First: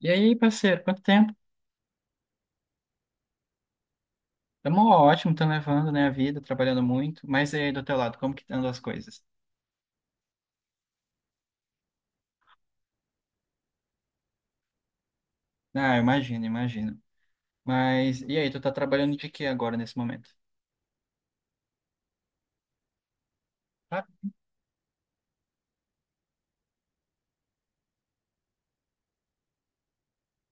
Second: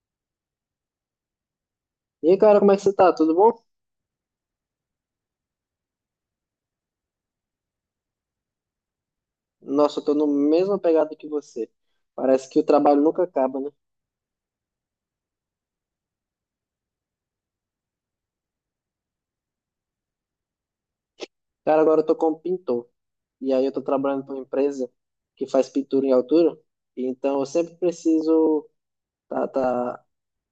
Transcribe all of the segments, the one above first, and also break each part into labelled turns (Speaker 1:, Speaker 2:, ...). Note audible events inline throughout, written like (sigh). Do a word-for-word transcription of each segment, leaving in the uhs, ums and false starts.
Speaker 1: E aí, parceiro, quanto tempo?
Speaker 2: E aí, cara, como é que você tá? Tudo bom?
Speaker 1: Tamo ótimo, tamo levando, né, a vida, trabalhando muito. Mas e aí, do teu lado, como que andam as coisas?
Speaker 2: Nossa, eu tô no mesma pegada que você. Parece que o trabalho nunca acaba, né?
Speaker 1: Ah, eu imagino, imagino. Mas e aí, tu tá trabalhando de quê agora, nesse momento?
Speaker 2: Cara, agora eu tô como pintor. E aí eu tô
Speaker 1: Ah,
Speaker 2: trabalhando pra uma empresa que faz pintura em altura. E então eu sempre preciso. Tá, tá...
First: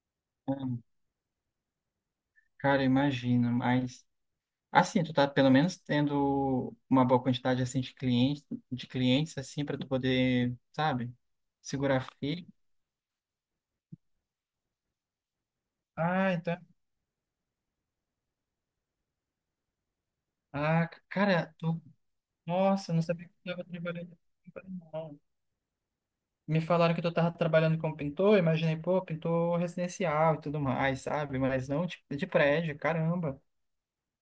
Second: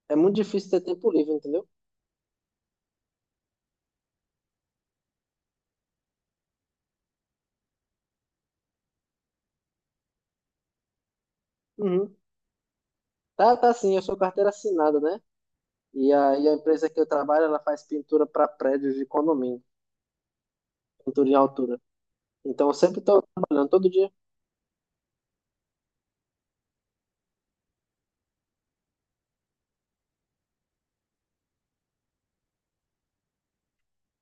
Speaker 2: É muito difícil ter tempo livre, entendeu?
Speaker 1: cara, imagino, mas... Assim, tu tá pelo menos tendo uma boa quantidade, assim, de clientes, de clientes, assim, pra tu poder, sabe, segurar
Speaker 2: Uhum.
Speaker 1: firme.
Speaker 2: Tá, tá sim, eu sou carteira assinada, né? E
Speaker 1: Ah,
Speaker 2: a, e a
Speaker 1: então...
Speaker 2: empresa que eu trabalho, ela faz pintura pra prédios de condomínio,
Speaker 1: Ah,
Speaker 2: pintura em
Speaker 1: cara,
Speaker 2: altura.
Speaker 1: tu...
Speaker 2: Então eu
Speaker 1: Nossa, eu
Speaker 2: sempre
Speaker 1: não
Speaker 2: tô
Speaker 1: sabia que tu tava
Speaker 2: trabalhando todo dia.
Speaker 1: trabalhando. Me falaram que tu tava trabalhando como pintor, imaginei, pô, pintor residencial e tudo mais, sabe? Mas não de, de prédio, caramba.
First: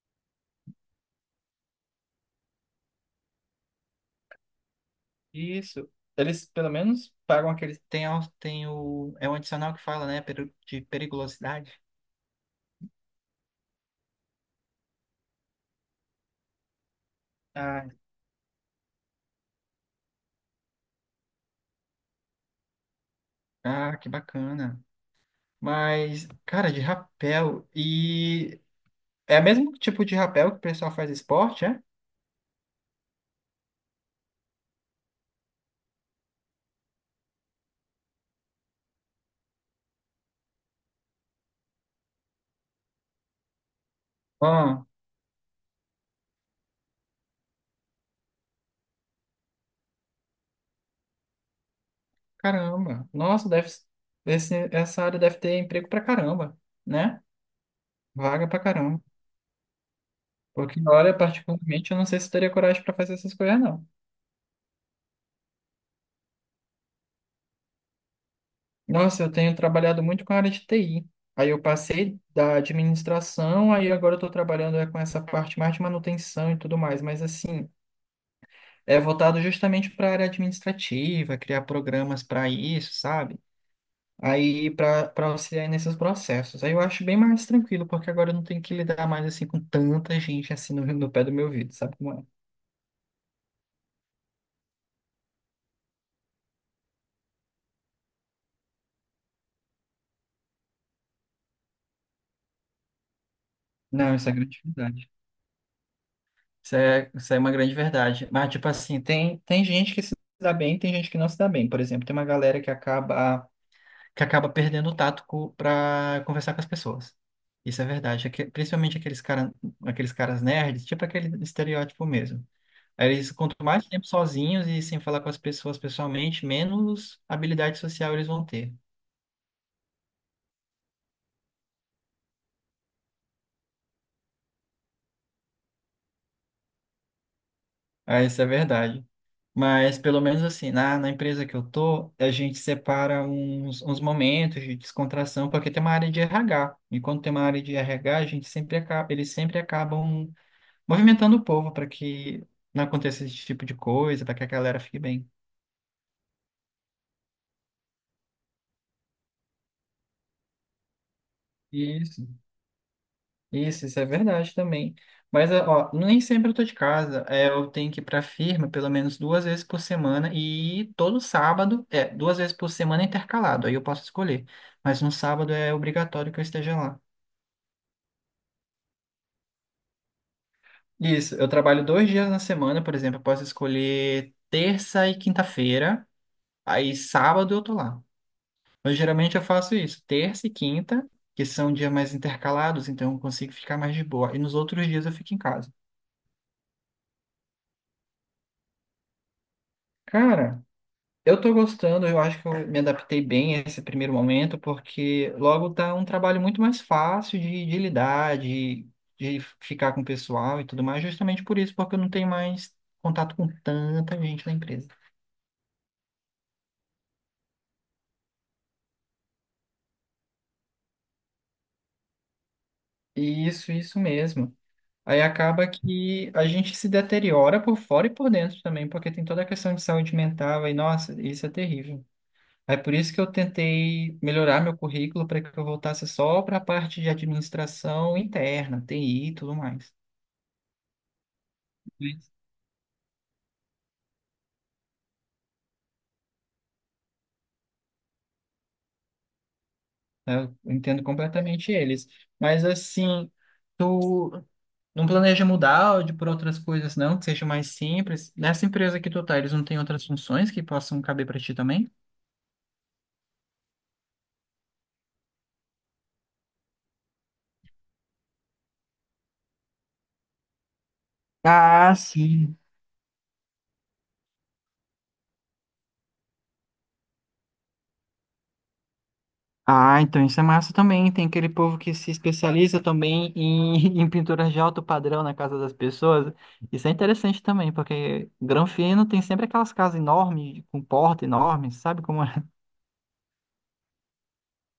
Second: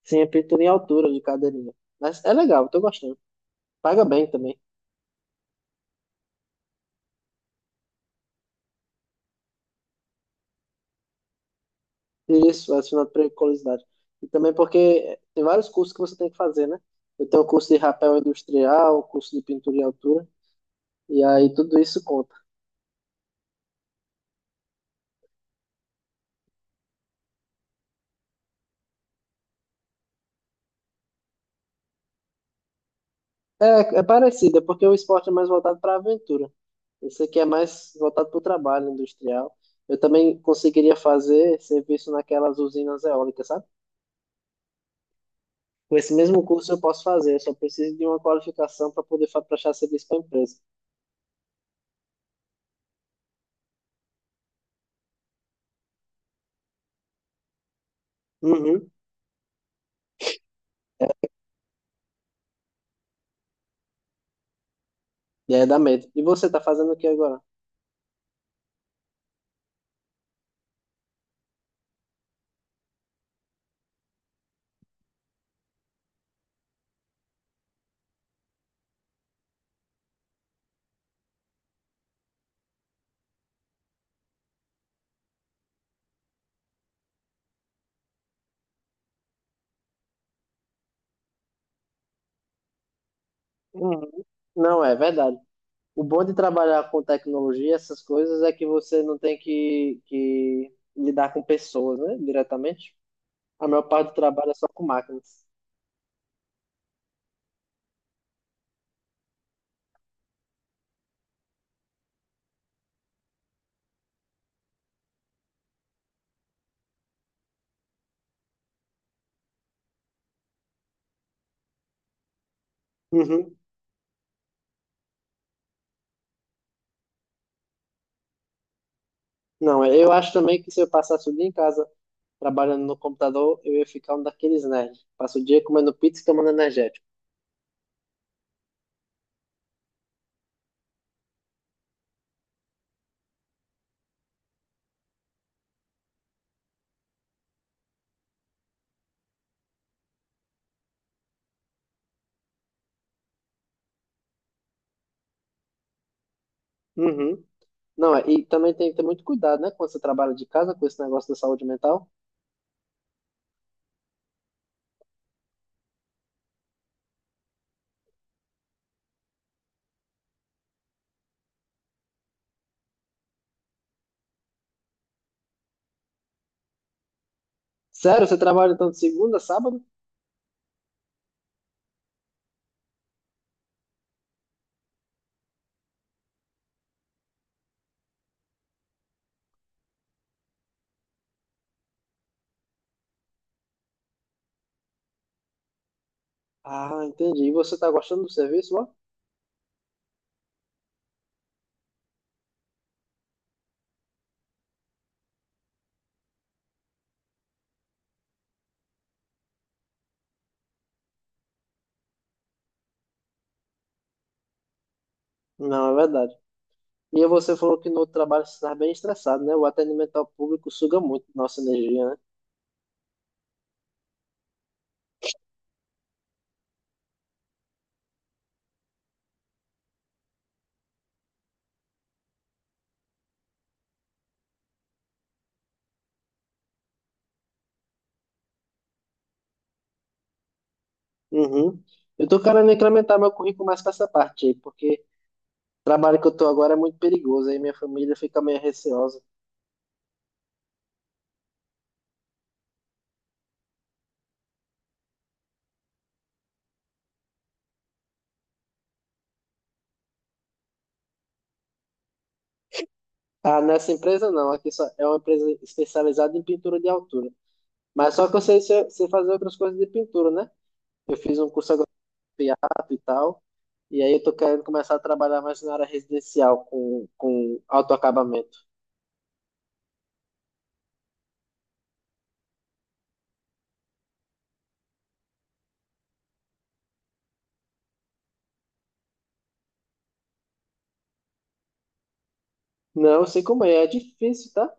Speaker 2: Sim, é pintura em altura de cadeirinha. Mas é legal, eu tô gostando. Paga bem também.
Speaker 1: Isso. Eles, pelo menos, pagam aquele. Tem, a- tem o. É um adicional que fala, né? peri- De periculosidade.
Speaker 2: Isso, adicionado periculosidade. E também porque tem vários cursos que você tem que fazer, né? Eu tenho um curso de
Speaker 1: Ah,
Speaker 2: rapel industrial, curso de pintura em altura, e aí tudo isso conta.
Speaker 1: ah, que bacana. Mas, cara, de rapel. E. É o mesmo tipo de rapel que o pessoal faz esporte, é?
Speaker 2: É, é parecido, é porque o esporte é mais voltado para a aventura. Esse aqui é mais voltado para o trabalho industrial. Eu também conseguiria fazer serviço naquelas usinas eólicas, sabe?
Speaker 1: Ah,
Speaker 2: Com esse mesmo curso eu posso fazer, eu só preciso de uma qualificação para poder fa- prestar serviço para a empresa.
Speaker 1: caramba. Nossa, deve. Esse, essa área deve ter emprego pra caramba, né? Vaga pra
Speaker 2: Uhum.
Speaker 1: caramba. Porque na hora, particularmente, eu não sei se teria coragem para fazer essas coisas, não.
Speaker 2: E aí dá medo. E você está fazendo o que agora?
Speaker 1: Nossa, eu tenho trabalhado muito com a área de T I. Aí eu passei da administração, aí agora eu estou trabalhando é, com essa parte mais de manutenção e tudo mais. Mas, assim, é voltado justamente para a área administrativa, criar programas para isso, sabe? Aí para para auxiliar nesses processos. Aí eu acho bem mais tranquilo, porque agora eu não tenho que lidar mais assim com tanta gente assim no, no pé do meu ouvido, sabe como é?
Speaker 2: Uhum. Não, é verdade. O bom de trabalhar com tecnologia, essas coisas, é que você não tem que, que lidar com pessoas, né, diretamente. A maior parte do
Speaker 1: Não, isso é
Speaker 2: trabalho é
Speaker 1: grande.
Speaker 2: só com máquinas.
Speaker 1: Isso é, isso é uma grande verdade. Mas, tipo assim, tem, tem gente que se dá bem, tem gente que não se dá bem. Por exemplo, tem uma galera que acaba, que acaba perdendo o tato para conversar com as pessoas. Isso é verdade. Aque- Principalmente aqueles cara, aqueles caras nerds, tipo aquele estereótipo mesmo. Aí eles, quanto
Speaker 2: Uhum.
Speaker 1: mais tempo sozinhos e sem falar com as pessoas pessoalmente, menos habilidade social eles vão ter.
Speaker 2: Não, é, eu acho também que se eu passasse o dia em casa trabalhando no computador, eu ia ficar um daqueles nerds. Passo o dia comendo pizza e tomando energético.
Speaker 1: Ah, isso é verdade. Mas pelo menos assim, na, na empresa que eu tô, a gente separa uns, uns momentos de descontração, porque tem uma área de R H. E quando tem uma área de R H, a gente sempre acaba, eles sempre acabam movimentando o povo para que não aconteça esse tipo de coisa, para que a galera fique bem.
Speaker 2: Uhum. Não, é, e também tem que ter muito cuidado, né, quando você trabalha de casa com esse negócio da saúde mental.
Speaker 1: Isso. Isso, isso é verdade também. Mas, ó, nem sempre eu tô de casa. É, eu tenho que ir pra firma pelo menos duas vezes por semana e todo sábado, é, duas vezes por semana é intercalado, aí eu posso escolher. Mas no sábado é obrigatório que eu esteja lá.
Speaker 2: Sério, você trabalha então de segunda a sábado?
Speaker 1: Isso, eu trabalho dois dias na semana, por exemplo, eu posso escolher terça e quinta-feira, aí sábado eu tô lá. Mas geralmente eu faço isso, terça e quinta, que são dias mais intercalados, então eu consigo ficar mais de boa. E nos outros dias eu fico em casa.
Speaker 2: Ah, entendi. E você tá gostando do serviço lá?
Speaker 1: Cara. Eu tô gostando, eu acho que eu me adaptei bem a esse primeiro momento, porque logo tá um trabalho muito mais fácil de, de lidar, de, de ficar com o pessoal e tudo mais, justamente por isso, porque eu não tenho mais contato com tanta gente na empresa.
Speaker 2: Não, é verdade. E você falou que no outro trabalho você está bem estressado, né? O atendimento ao público suga muito nossa energia, né?
Speaker 1: Isso, isso mesmo. Aí acaba que a gente se deteriora por fora e por dentro também, porque tem toda a questão de saúde mental, e nossa, isso é terrível. É por isso que eu tentei melhorar meu currículo para que eu voltasse só para a parte de administração interna, T I e tudo mais.
Speaker 2: Uhum. Eu
Speaker 1: Mas,
Speaker 2: tô querendo incrementar meu currículo mais para essa parte aí, porque trabalho que eu tô agora é muito perigoso, aí minha família fica meio receosa.
Speaker 1: é, eu entendo completamente eles. Mas assim, tu não planeja mudar de por outras coisas, não, que seja mais simples? Nessa empresa que tu tá, eles não têm outras funções que possam caber para ti também?
Speaker 2: Ah, nessa empresa não, aqui só é uma empresa especializada em pintura de altura. Mas só que eu sei, sei sei fazer outras coisas de pintura, né? Eu fiz um curso agora
Speaker 1: Ah,
Speaker 2: de
Speaker 1: sim.
Speaker 2: teatro e tal, e aí eu tô querendo começar a trabalhar mais na área residencial com, com autoacabamento.
Speaker 1: Ah, então isso é massa também. Tem aquele povo que se especializa também em, (laughs) em pinturas de alto padrão na casa das pessoas. Isso é interessante também, porque Granfino tem sempre aquelas casas enormes, com porta enorme, sabe como é?
Speaker 2: Não, eu sei como é, é difícil, tá?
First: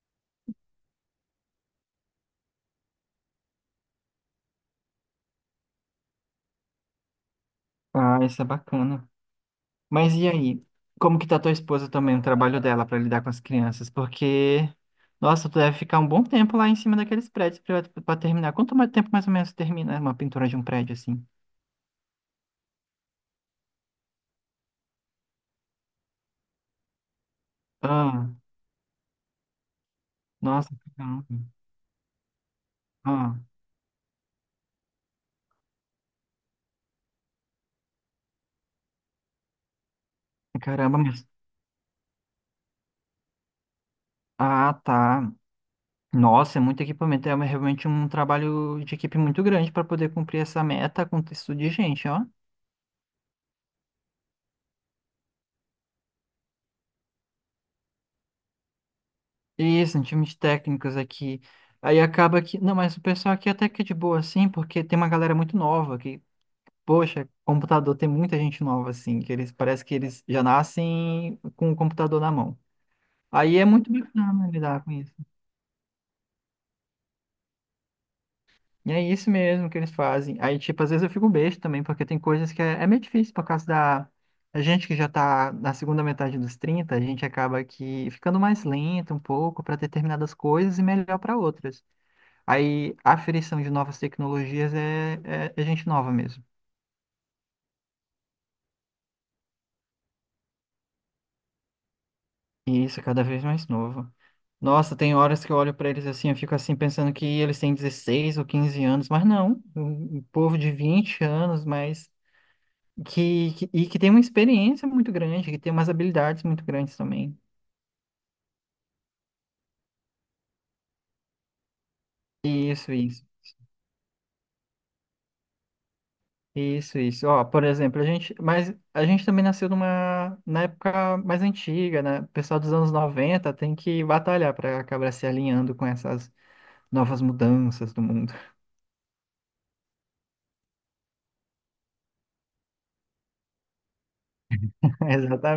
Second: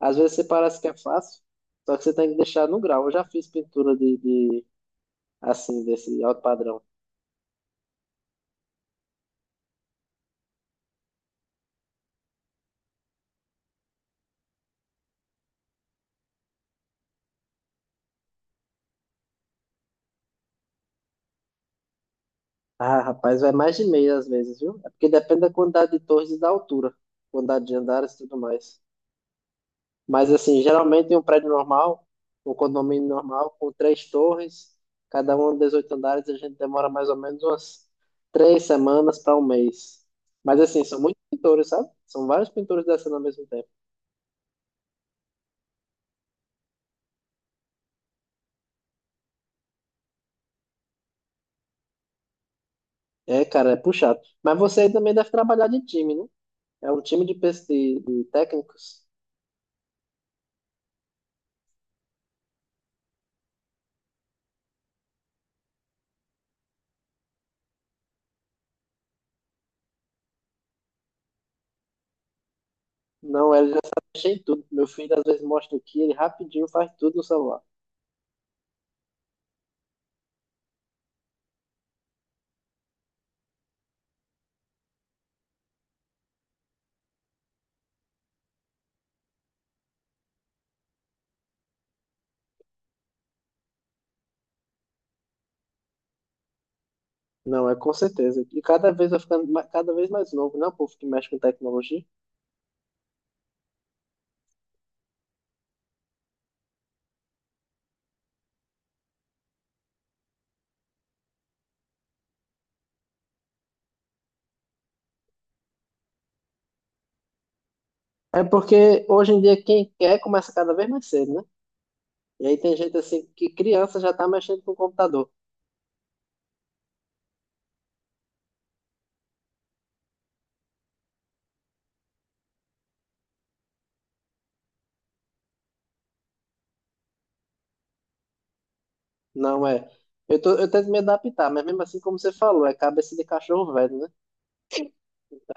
Speaker 2: Às vezes você parece que é fácil, só que você tem que deixar no grau. Eu já fiz pintura de, de assim, desse alto padrão.
Speaker 1: Ah, isso é bacana. Mas e aí? Como que tá tua esposa também, o trabalho dela para lidar com as crianças? Porque, nossa, tu deve ficar um bom tempo lá em cima daqueles prédios para terminar. Quanto mais tempo mais ou menos termina uma pintura de um prédio assim?
Speaker 2: Ah, rapaz, vai mais de meia às vezes, viu? É porque depende da quantidade de torres e da altura, quantidade de andares e
Speaker 1: Ah,
Speaker 2: tudo mais. Mas, assim,
Speaker 1: nossa,
Speaker 2: geralmente em um
Speaker 1: caramba.
Speaker 2: prédio normal, um condomínio
Speaker 1: Ah,
Speaker 2: normal, com três torres, cada uma dezoito andares, a gente demora mais ou menos umas três semanas para um mês. Mas, assim,
Speaker 1: caramba,
Speaker 2: são muitos
Speaker 1: mas
Speaker 2: pintores, sabe? São vários pintores descendo ao mesmo tempo.
Speaker 1: Ah, tá. Nossa, é muito equipamento. É realmente um trabalho de equipe muito grande para poder cumprir essa meta com texto de gente, ó.
Speaker 2: É, cara, é puxado. Mas você também deve trabalhar de time, né? É um time de, pes- de de técnicos.
Speaker 1: Isso, um time de técnicos aqui. Aí acaba que. Não, mas o pessoal aqui até que é de boa, assim, porque tem uma galera muito nova que, poxa, computador tem muita gente nova, assim, que eles parece que eles já nascem com o computador na mão.
Speaker 2: Não,
Speaker 1: Aí é
Speaker 2: ele já
Speaker 1: muito
Speaker 2: sabe mexer em
Speaker 1: bacana
Speaker 2: tudo.
Speaker 1: lidar
Speaker 2: Meu
Speaker 1: com isso.
Speaker 2: filho às vezes mostra aqui, ele rapidinho faz tudo no celular.
Speaker 1: E é isso mesmo que eles fazem. Aí, tipo, às vezes eu fico besta também, porque tem coisas que é, é meio difícil por causa da. A gente que já tá na segunda metade dos trinta a gente acaba que ficando mais lento um pouco para determinadas coisas e melhor para outras. Aí a aferição de novas tecnologias é, é, é gente nova mesmo.
Speaker 2: Não, é com certeza. E cada vez vai ficando ma- cada vez mais novo, né? O povo que mexe com tecnologia.
Speaker 1: E isso é cada vez mais novo. Nossa, tem horas que eu olho para eles assim, eu fico assim pensando que eles têm dezesseis ou quinze anos, mas não, um um povo de vinte anos, mas que, que- e que tem uma experiência muito grande, que tem umas habilidades muito grandes também.
Speaker 2: É porque hoje em dia quem quer começa cada vez mais cedo, né? E aí tem
Speaker 1: Isso,
Speaker 2: gente
Speaker 1: isso.
Speaker 2: assim que criança já tá mexendo com o computador.
Speaker 1: Isso, isso. Ó, por exemplo, a gente, mas a gente também nasceu numa, na época mais antiga, né? O pessoal dos anos noventa tem que batalhar para acabar se alinhando com essas novas mudanças do mundo.
Speaker 2: Não é. Eu, tô, eu tento me adaptar, mas mesmo assim, como você falou, é cabeça de cachorro velho, né?
Speaker 1: (laughs)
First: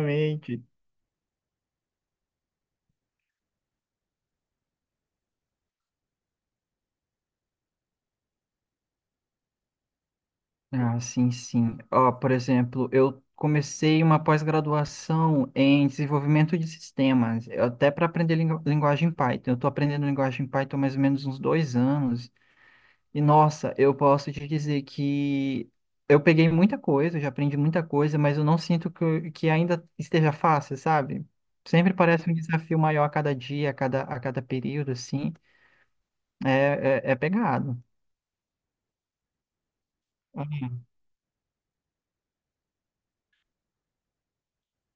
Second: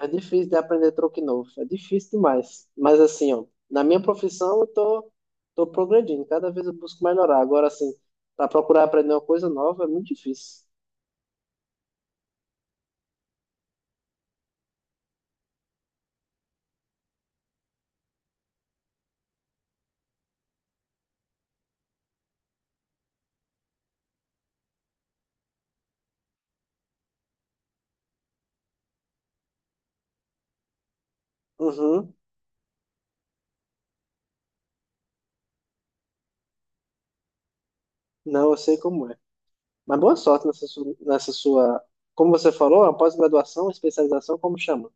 Speaker 2: É difícil de aprender truque novo. É difícil demais. Mas assim, ó, na minha profissão eu tô, tô progredindo. Cada vez eu busco melhorar. Agora, assim, para procurar aprender uma coisa nova é muito difícil.
Speaker 1: Ah, sim, sim. Ó, por exemplo, eu comecei uma pós-graduação em desenvolvimento de sistemas, eu- até para aprender lingu- linguagem Python. Eu estou aprendendo linguagem Python há mais ou menos uns dois anos. E, nossa, eu posso te dizer que eu peguei muita coisa, eu já aprendi muita coisa, mas eu não sinto que, eu- que ainda esteja fácil, sabe? Sempre
Speaker 2: Uhum.
Speaker 1: parece um desafio maior a cada dia, a cada, a cada período, assim. É, é, é pegado.
Speaker 2: Não, eu sei como é. Mas boa sorte nessa
Speaker 1: Uhum.
Speaker 2: sua, nessa sua, como você falou, a pós-graduação, especialização, como chama?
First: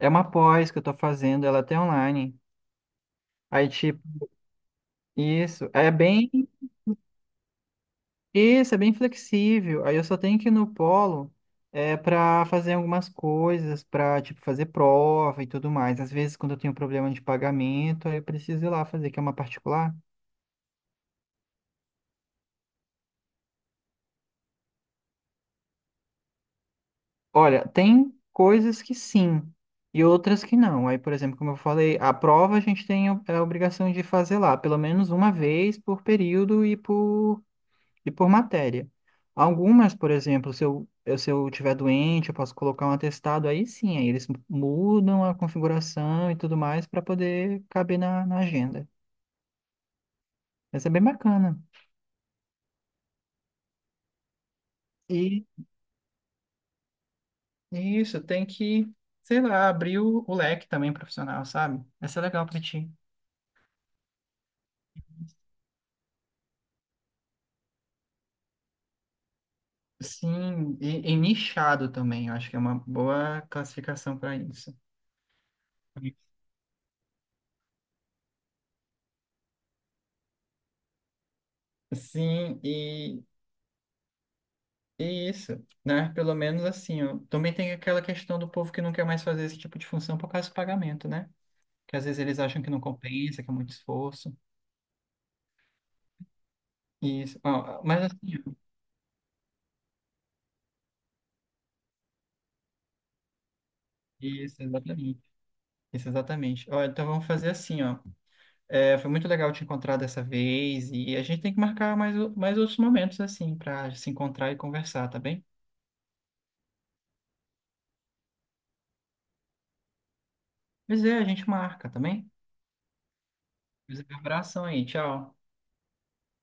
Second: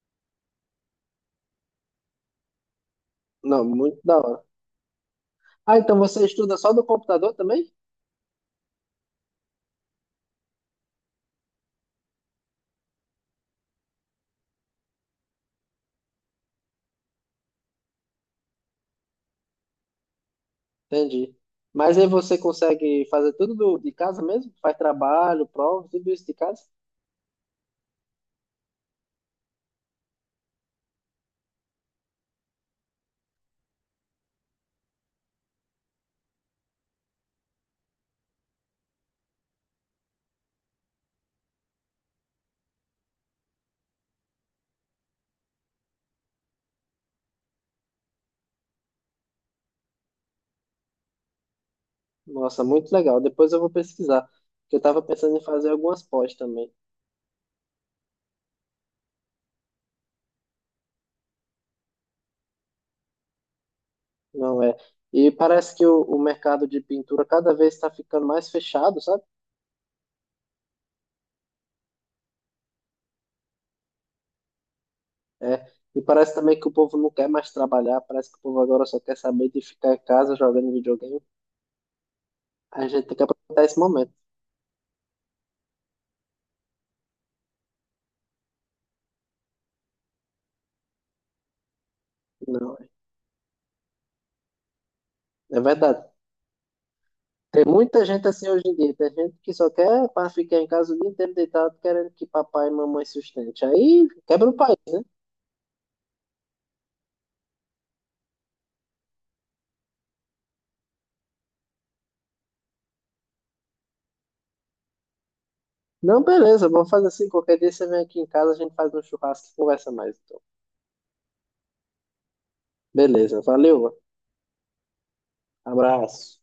Speaker 1: É uma pós que eu estou fazendo, ela é até online.
Speaker 2: Não,
Speaker 1: Aí,
Speaker 2: muito
Speaker 1: tipo,
Speaker 2: da hora.
Speaker 1: Isso,
Speaker 2: Ah,
Speaker 1: é
Speaker 2: então você
Speaker 1: bem,
Speaker 2: estuda só do computador também?
Speaker 1: isso, é bem flexível. Aí eu só tenho que ir no polo é para fazer algumas coisas, para tipo fazer prova e tudo mais. Às vezes quando eu tenho problema de pagamento, aí eu preciso ir lá fazer, que é uma particular.
Speaker 2: Entendi. Mas aí você consegue fazer tudo do- de casa mesmo? Faz trabalho, prova, tudo isso de casa?
Speaker 1: Olha, tem coisas que sim e outras que não. Aí, por exemplo, como eu falei, a prova a gente tem a a obrigação de fazer lá, pelo menos uma vez por período e por e por matéria. Algumas, por exemplo, se eu, eu- se eu tiver doente, eu posso colocar um atestado, aí sim, aí eles mudam a configuração e tudo mais para poder caber na, na agenda. Mas é bem bacana.
Speaker 2: Nossa, muito legal. Depois eu vou pesquisar, porque eu estava pensando em
Speaker 1: E
Speaker 2: fazer algumas pós também.
Speaker 1: e isso, tem que, sei lá, abrir o, o leque também profissional, sabe? Vai ser legal para ti.
Speaker 2: Não é? E parece que o, o mercado de pintura cada vez está ficando mais fechado, sabe?
Speaker 1: Sim, e, e nichado também, eu acho que é uma boa classificação para isso.
Speaker 2: É. E parece também que o povo não quer mais trabalhar, parece que o povo agora só quer saber de ficar em casa jogando videogame.
Speaker 1: Sim,
Speaker 2: A gente tem que
Speaker 1: e
Speaker 2: aproveitar esse momento.
Speaker 1: Isso, né? Pelo menos assim, ó. Também tem aquela questão do povo que não quer mais fazer esse tipo de função por causa do pagamento, né? Que às vezes eles acham que
Speaker 2: Não,
Speaker 1: não
Speaker 2: é
Speaker 1: compensa, que é muito esforço.
Speaker 2: É verdade.
Speaker 1: Isso,
Speaker 2: Tem
Speaker 1: ó, mas
Speaker 2: muita
Speaker 1: assim,
Speaker 2: gente assim
Speaker 1: ó,
Speaker 2: hoje em dia. Tem gente que só quer para ficar em casa o dia inteiro deitado, querendo que papai e mamãe sustente. Aí quebra o
Speaker 1: isso,
Speaker 2: país, né?
Speaker 1: exatamente. Isso, exatamente. Ó, então vamos fazer assim, ó. É, foi muito legal te encontrar dessa vez e a gente tem que marcar mais, o- mais outros momentos, assim, para se encontrar e conversar, tá bem?
Speaker 2: Não, beleza, vamos fazer assim. Qualquer dia você vem aqui em casa, a gente faz um churrasco e conversa mais, então.
Speaker 1: Pois é, a gente marca, tá bem?
Speaker 2: Beleza, valeu,
Speaker 1: Pois é, um abração aí, tchau.
Speaker 2: abraço.